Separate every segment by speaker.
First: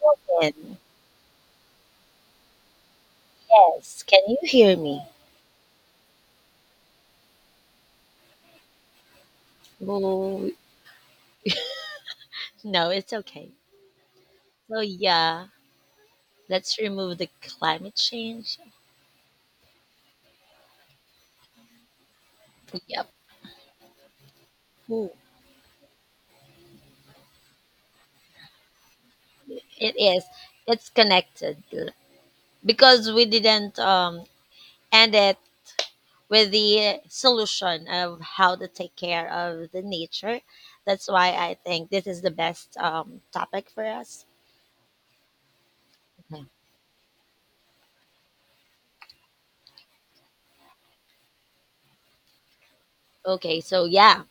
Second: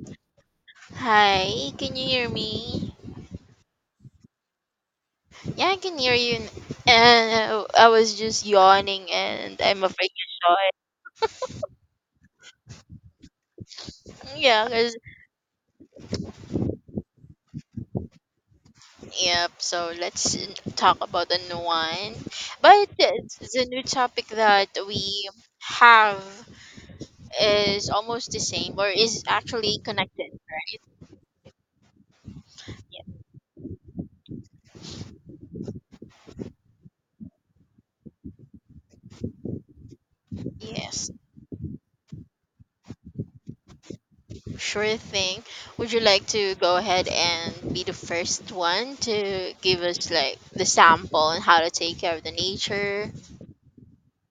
Speaker 1: Morning.
Speaker 2: Hi, can you hear me?
Speaker 1: Yes, can you hear me?
Speaker 2: Yeah, I can hear you. And I was just yawning, and I'm afraid you
Speaker 1: Well,
Speaker 2: saw
Speaker 1: no, it's okay.
Speaker 2: it. Yeah,
Speaker 1: So
Speaker 2: cause
Speaker 1: yeah, let's remove the climate change.
Speaker 2: yep. So talk about the new one. But
Speaker 1: Yep.
Speaker 2: the new topic that
Speaker 1: Ooh,
Speaker 2: we have is almost the same, or is actually
Speaker 1: it is.
Speaker 2: connected.
Speaker 1: It's connected
Speaker 2: Yeah,
Speaker 1: because we didn't end it with the solution of how to take care of the nature. That's
Speaker 2: yes,
Speaker 1: why I think this is the best topic for us.
Speaker 2: sure thing. Would you like
Speaker 1: Okay.
Speaker 2: to go ahead and be the first one to give us like the sample on how to take care of the nature?
Speaker 1: Okay, so yeah,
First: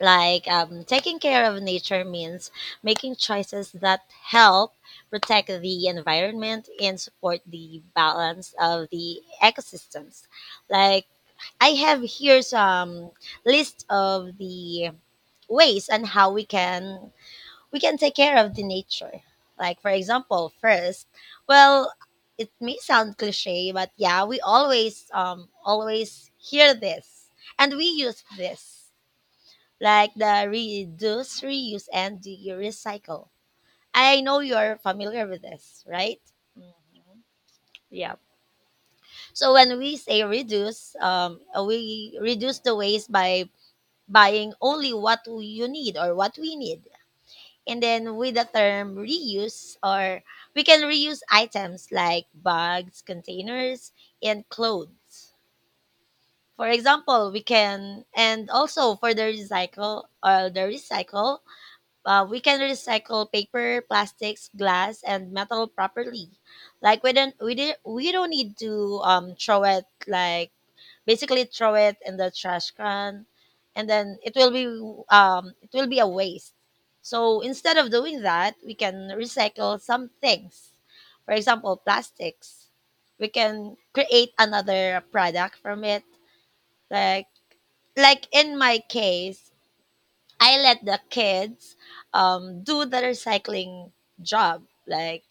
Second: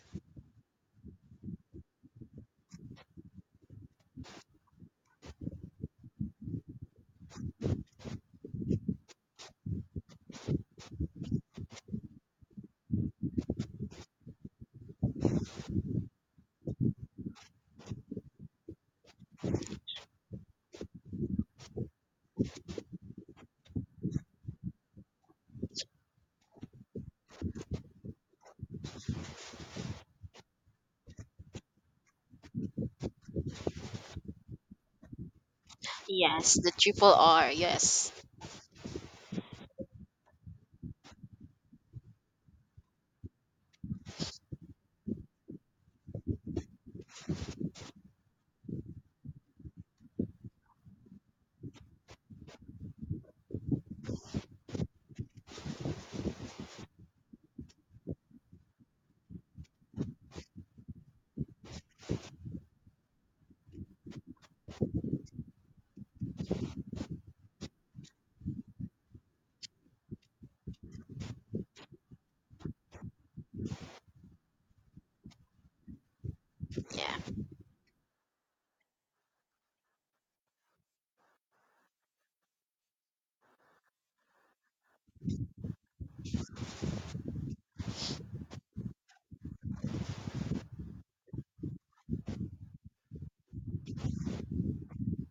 Speaker 1: Taking care of nature means making choices that help protect the environment and support the balance of the ecosystems. Like I have here some list of the ways and how we can take care of the nature. Like for example, first, well, it may sound cliche, but yeah, we always hear this and we use this like the reduce, reuse, and the recycle. I know you're familiar with this, right?
Speaker 2: Yes, the triple
Speaker 1: Mhm.
Speaker 2: R. Yes.
Speaker 1: Yeah. So when we say reduce, we reduce the waste by buying only what you need or what we need. And then with the term reuse, or we can reuse items like bags, containers, and clothes. For example, we can, and also for the recycle or the recycle, we can recycle paper, plastics, glass, and metal properly. Like we don't need to throw it, like basically throw it in the trash can, and then it will be a waste.
Speaker 2: Yeah.
Speaker 1: So instead of doing that, we can recycle some things. For example, plastics. We can create another product from it. Like in my case, I let the kids do the recycling job. Like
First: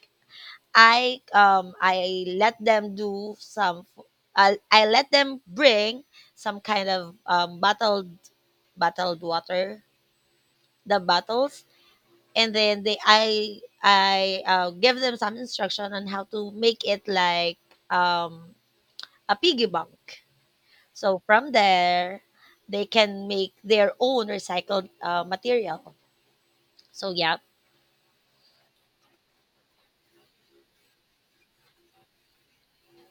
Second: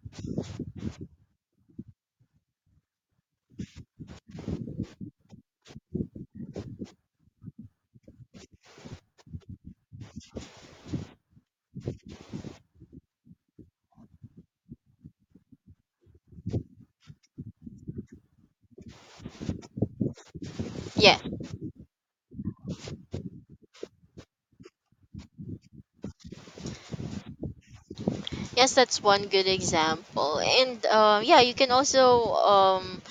Speaker 1: I let them do some. I let them bring some kind of bottled bottled water, the bottles, and then they I give them some instruction on how to make it like um, a piggy bank.
Speaker 2: Yeah.
Speaker 1: So from there, they can make their own recycled material. So yeah.
Speaker 2: Yes, that's one good example. And yeah, you can also um,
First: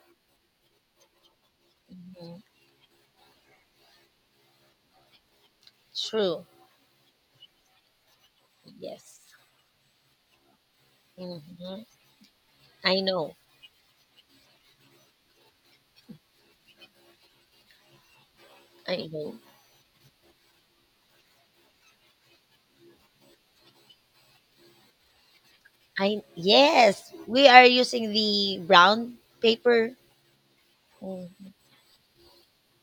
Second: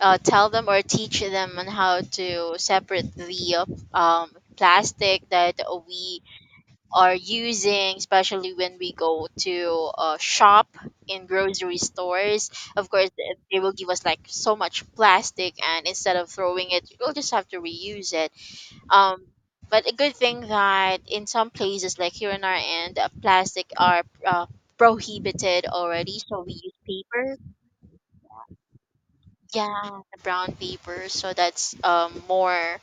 Speaker 2: uh, tell them or teach them on how
Speaker 1: Mm-hmm.
Speaker 2: to separate the plastic that we
Speaker 1: True.
Speaker 2: are using, especially when we
Speaker 1: Yes.
Speaker 2: go to shop in grocery
Speaker 1: Hmm.
Speaker 2: stores. Of
Speaker 1: I
Speaker 2: course,
Speaker 1: know.
Speaker 2: they will give us like so much plastic, and instead of throwing it, we'll just have to reuse it.
Speaker 1: I
Speaker 2: Um,
Speaker 1: know.
Speaker 2: but a good thing that in some places, like here in our end, plastic are prohibited already,
Speaker 1: I
Speaker 2: so we use
Speaker 1: yes,
Speaker 2: paper.
Speaker 1: we are using the brown paper.
Speaker 2: Yeah, the brown paper. So
Speaker 1: Mm,
Speaker 2: that's more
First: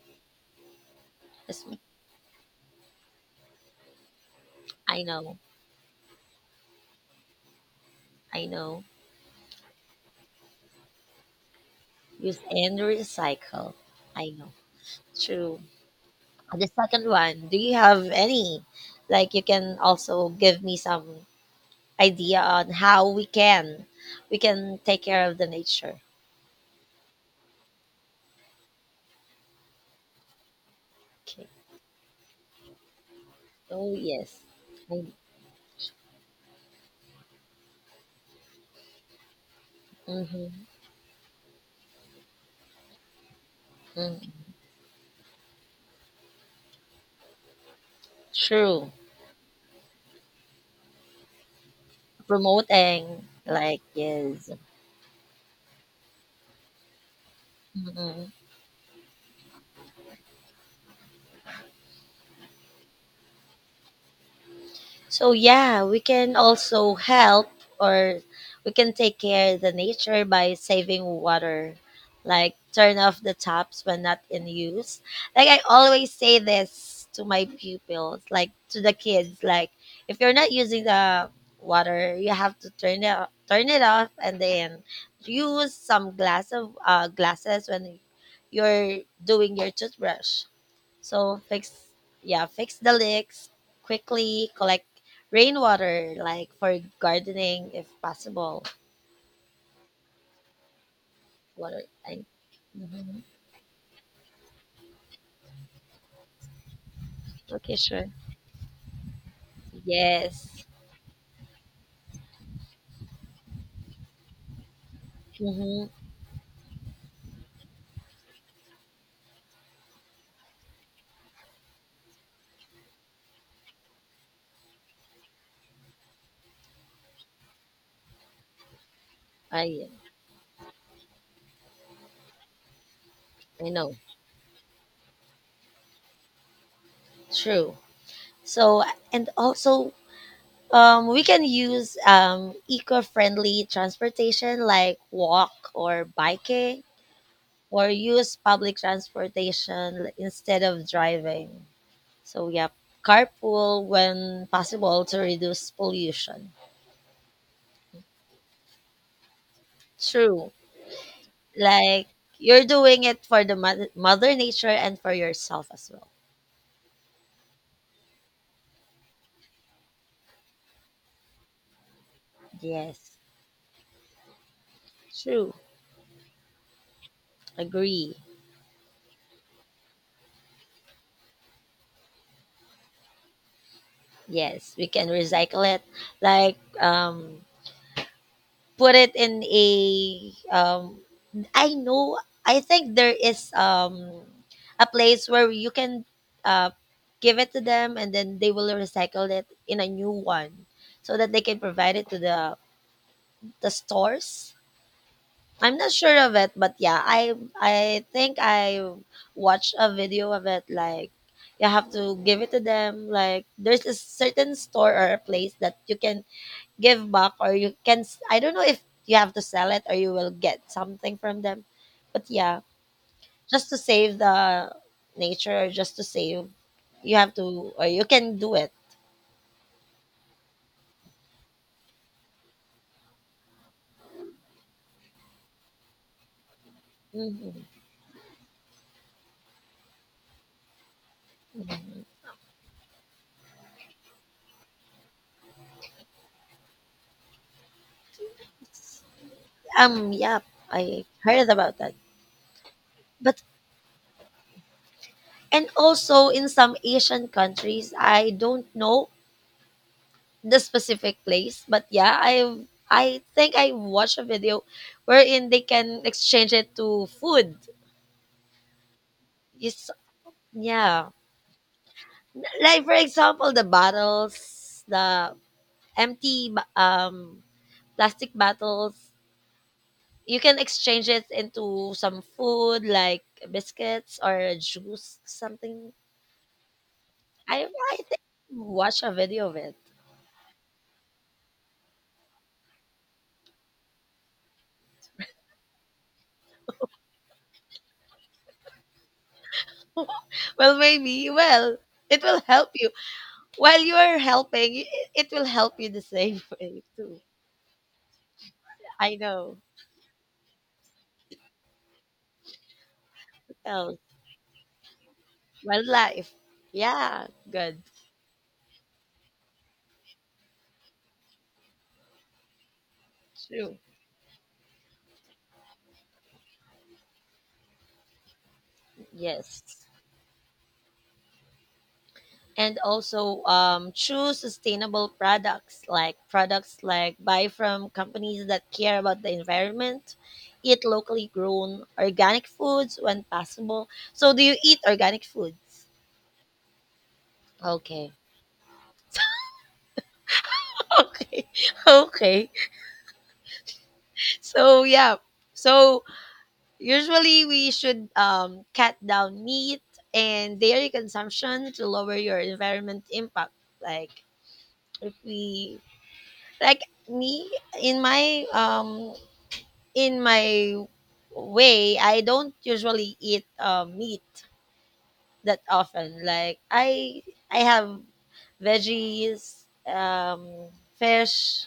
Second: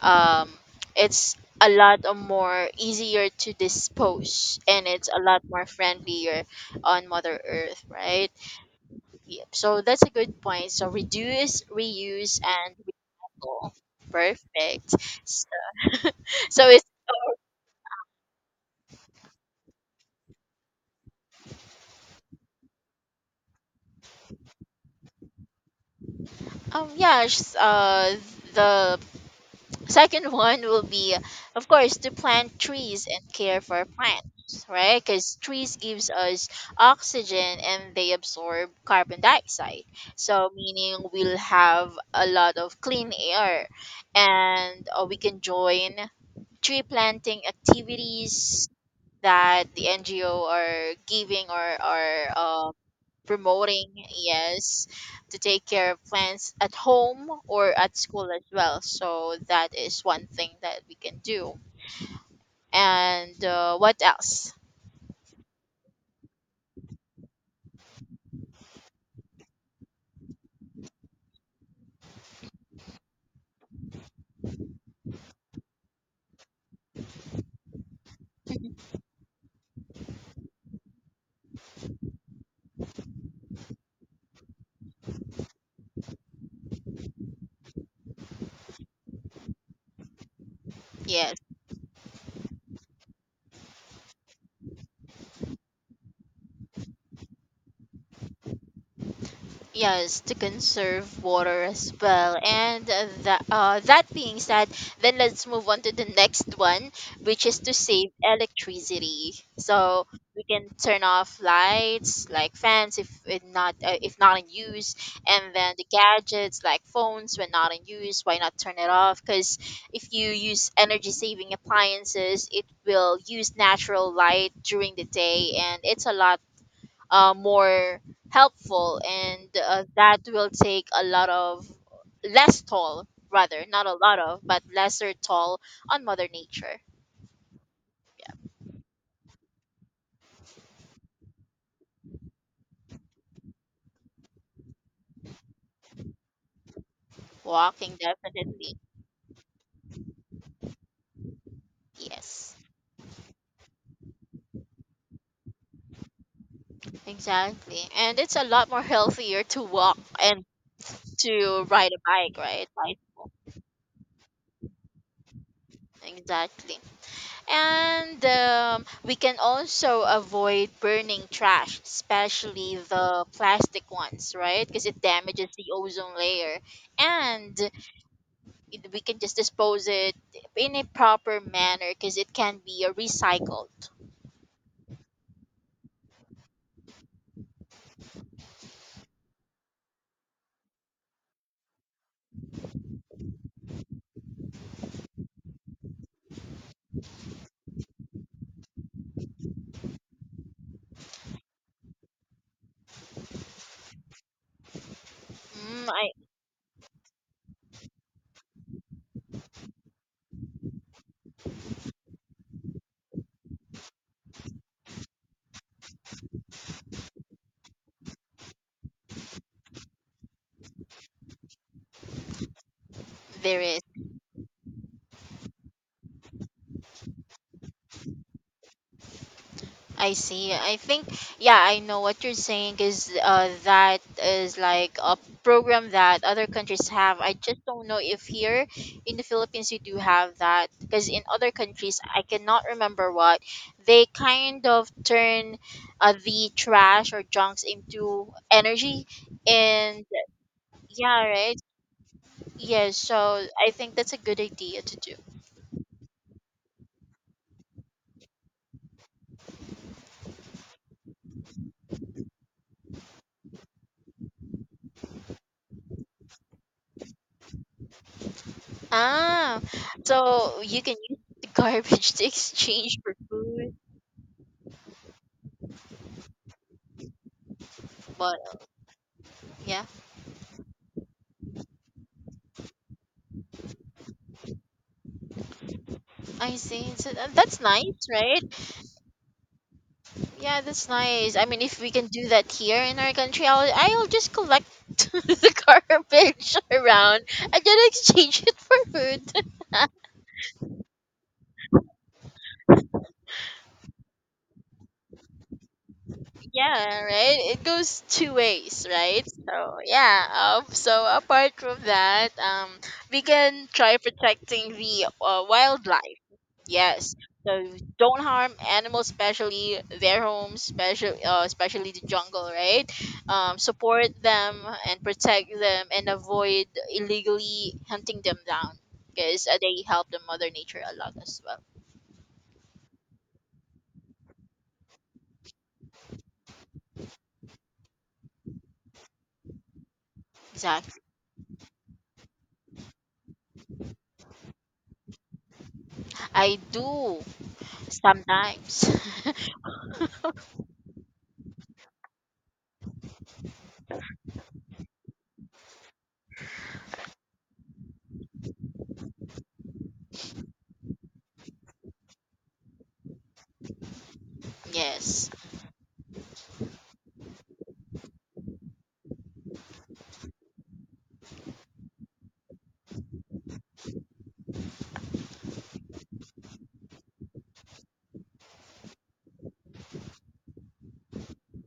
Speaker 2: um it's
Speaker 1: yes,
Speaker 2: a lot of more easier to dispose, and
Speaker 1: I
Speaker 2: it's a
Speaker 1: know.
Speaker 2: lot more friendlier on Mother Earth, right?
Speaker 1: I know.
Speaker 2: Yep. So that's a good point. So reduce, reuse,
Speaker 1: Use
Speaker 2: and
Speaker 1: and
Speaker 2: recycle.
Speaker 1: recycle. I know.
Speaker 2: Perfect.
Speaker 1: True. The
Speaker 2: So
Speaker 1: second one, do you have any? Like you can also give me some idea on how we can take care of the nature.
Speaker 2: Yeah, the second one will be,
Speaker 1: Okay.
Speaker 2: of course, to plant trees and care for
Speaker 1: Oh yes.
Speaker 2: plants, right?
Speaker 1: I,
Speaker 2: Because trees gives us oxygen and they absorb carbon dioxide. So
Speaker 1: mm-hmm.
Speaker 2: meaning we'll have a lot of clean air,
Speaker 1: Mm-hmm.
Speaker 2: and we can join tree planting activities
Speaker 1: True.
Speaker 2: that the NGO are giving or are
Speaker 1: Promoting, like
Speaker 2: promoting,
Speaker 1: yes.
Speaker 2: yes, to take care of plants at home or at
Speaker 1: Mm.
Speaker 2: school as well. So that is one thing that we can do. And what else?
Speaker 1: So yeah, we can also help or we can take care of the nature by saving water, like turn off the taps when not in use. Like I always say this to my pupils, like to the kids, like if you're not using the water you have to turn it off, and then use some glass of glasses when you're doing your toothbrush.
Speaker 2: Yes.
Speaker 1: So fix, yeah, fix the leaks quickly, collect rainwater like for gardening if possible.
Speaker 2: Yes, to conserve water
Speaker 1: Water
Speaker 2: as
Speaker 1: I
Speaker 2: well. And
Speaker 1: mhm.
Speaker 2: that being said, then let's move on to the next one, which is to
Speaker 1: Okay, sure.
Speaker 2: save electricity. So we
Speaker 1: Yes.
Speaker 2: can turn off lights like fans if not in use, and then the
Speaker 1: Mm-hmm.
Speaker 2: gadgets like phones when not in use. Why not turn it off? Because if you use energy saving appliances, it will use natural light during the day, and it's a lot more helpful, and
Speaker 1: I
Speaker 2: that will take a lot of less toll, rather
Speaker 1: I
Speaker 2: not a
Speaker 1: know.
Speaker 2: lot of but lesser toll on mother nature.
Speaker 1: True. So and also we can use eco-friendly transportation like walk or biking or
Speaker 2: Walking,
Speaker 1: use
Speaker 2: definitely.
Speaker 1: public transportation instead of driving. So
Speaker 2: Yes,
Speaker 1: yep, carpool when possible to reduce pollution.
Speaker 2: exactly, and it's a lot more healthier to walk and
Speaker 1: True.
Speaker 2: to ride a
Speaker 1: Like
Speaker 2: bike,
Speaker 1: you're
Speaker 2: right?
Speaker 1: doing it
Speaker 2: Bicycle,
Speaker 1: for the mother nature and for yourself as well.
Speaker 2: exactly. And we can also avoid burning trash, especially
Speaker 1: Yes.
Speaker 2: the plastic ones, right? Because it damages
Speaker 1: True.
Speaker 2: the ozone layer, and
Speaker 1: Agree.
Speaker 2: it, we can just dispose it in a proper manner because it can be recycled.
Speaker 1: Yes, we can recycle it. Like put it in a um I know, I think there is a place where you can uh give it to them, and then they will recycle it in a new one so that they can provide it to the stores. I'm
Speaker 2: Mm,
Speaker 1: not sure
Speaker 2: I
Speaker 1: of it, but yeah, I think I watched a video of it, like you have to give it to them, like there's a certain store or a place that you can give back or you can I don't know if you have to sell it or you will get something from them. But yeah,
Speaker 2: There
Speaker 1: just to
Speaker 2: is.
Speaker 1: save the nature or just to save, you have to or you can do it.
Speaker 2: I see. I think yeah, I know what you're saying is that is like a program that other countries have. I just
Speaker 1: Mhm.
Speaker 2: don't know if here in the Philippines you do have that, because in other countries I cannot remember what they kind of turn the trash or junks into energy and
Speaker 1: Yeah, I
Speaker 2: yeah,
Speaker 1: heard
Speaker 2: right.
Speaker 1: about that.
Speaker 2: Yes,
Speaker 1: But
Speaker 2: so I think that's a good idea to do.
Speaker 1: and also in some Asian countries, I don't know the specific place, but yeah, I think I watched a video wherein they can exchange it to food.
Speaker 2: Ah,
Speaker 1: Yes,
Speaker 2: so you can
Speaker 1: yeah.
Speaker 2: use the garbage to
Speaker 1: Like for
Speaker 2: exchange for
Speaker 1: example, the
Speaker 2: food.
Speaker 1: bottles, the empty plastic
Speaker 2: But
Speaker 1: bottles,
Speaker 2: yeah,
Speaker 1: you can exchange it into some food like biscuits or juice, something.
Speaker 2: I see. So that's
Speaker 1: I
Speaker 2: nice,
Speaker 1: think
Speaker 2: right?
Speaker 1: watch a video of it.
Speaker 2: Yeah, that's nice. I mean, if we can do that here in our country, I'll just collect the garbage around and then exchange it for food.
Speaker 1: Well, maybe. Well, it will help you while you are helping. It will help you the same way
Speaker 2: Yeah,
Speaker 1: too.
Speaker 2: right, it goes two ways,
Speaker 1: I
Speaker 2: right?
Speaker 1: know.
Speaker 2: So yeah, so apart from that, we can try
Speaker 1: Well,
Speaker 2: protecting the wildlife,
Speaker 1: wildlife.
Speaker 2: yes,
Speaker 1: Yeah,
Speaker 2: so
Speaker 1: good.
Speaker 2: don't harm animals, especially their homes, especially especially the jungle, right?
Speaker 1: True.
Speaker 2: Support them and protect them, and avoid illegally hunting them down because
Speaker 1: Yes.
Speaker 2: they help the mother nature a lot as well.
Speaker 1: And also choose sustainable products, like products like buy from companies that care about the environment, eat
Speaker 2: Exactly.
Speaker 1: locally grown organic foods when possible. So do you eat organic foods?
Speaker 2: I do
Speaker 1: Okay.
Speaker 2: sometimes.
Speaker 1: okay. okay, so yeah, so usually we should cut down meat and dairy consumption to lower your environment impact, like if
Speaker 2: Yes.
Speaker 1: we, like me, in my way, I don't usually eat meat that often. Like I have veggies, fish.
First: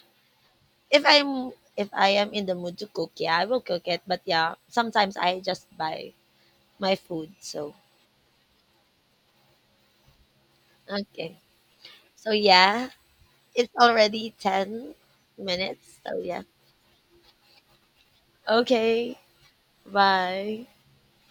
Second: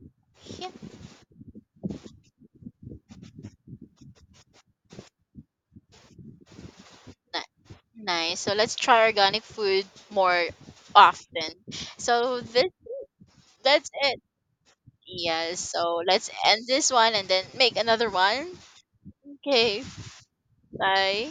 Speaker 2: Yeah,
Speaker 1: If I'm if I am in the mood to cook, yeah, I will cook it. But yeah, sometimes I just buy my food. So
Speaker 2: nice. So let's try organic food more
Speaker 1: okay,
Speaker 2: often.
Speaker 1: so
Speaker 2: So this
Speaker 1: yeah, it's
Speaker 2: that's it.
Speaker 1: already ten
Speaker 2: Yes. So
Speaker 1: minutes. So
Speaker 2: let's
Speaker 1: yeah,
Speaker 2: end this one and then make another one.
Speaker 1: okay,
Speaker 2: Okay.
Speaker 1: bye.
Speaker 2: Bye.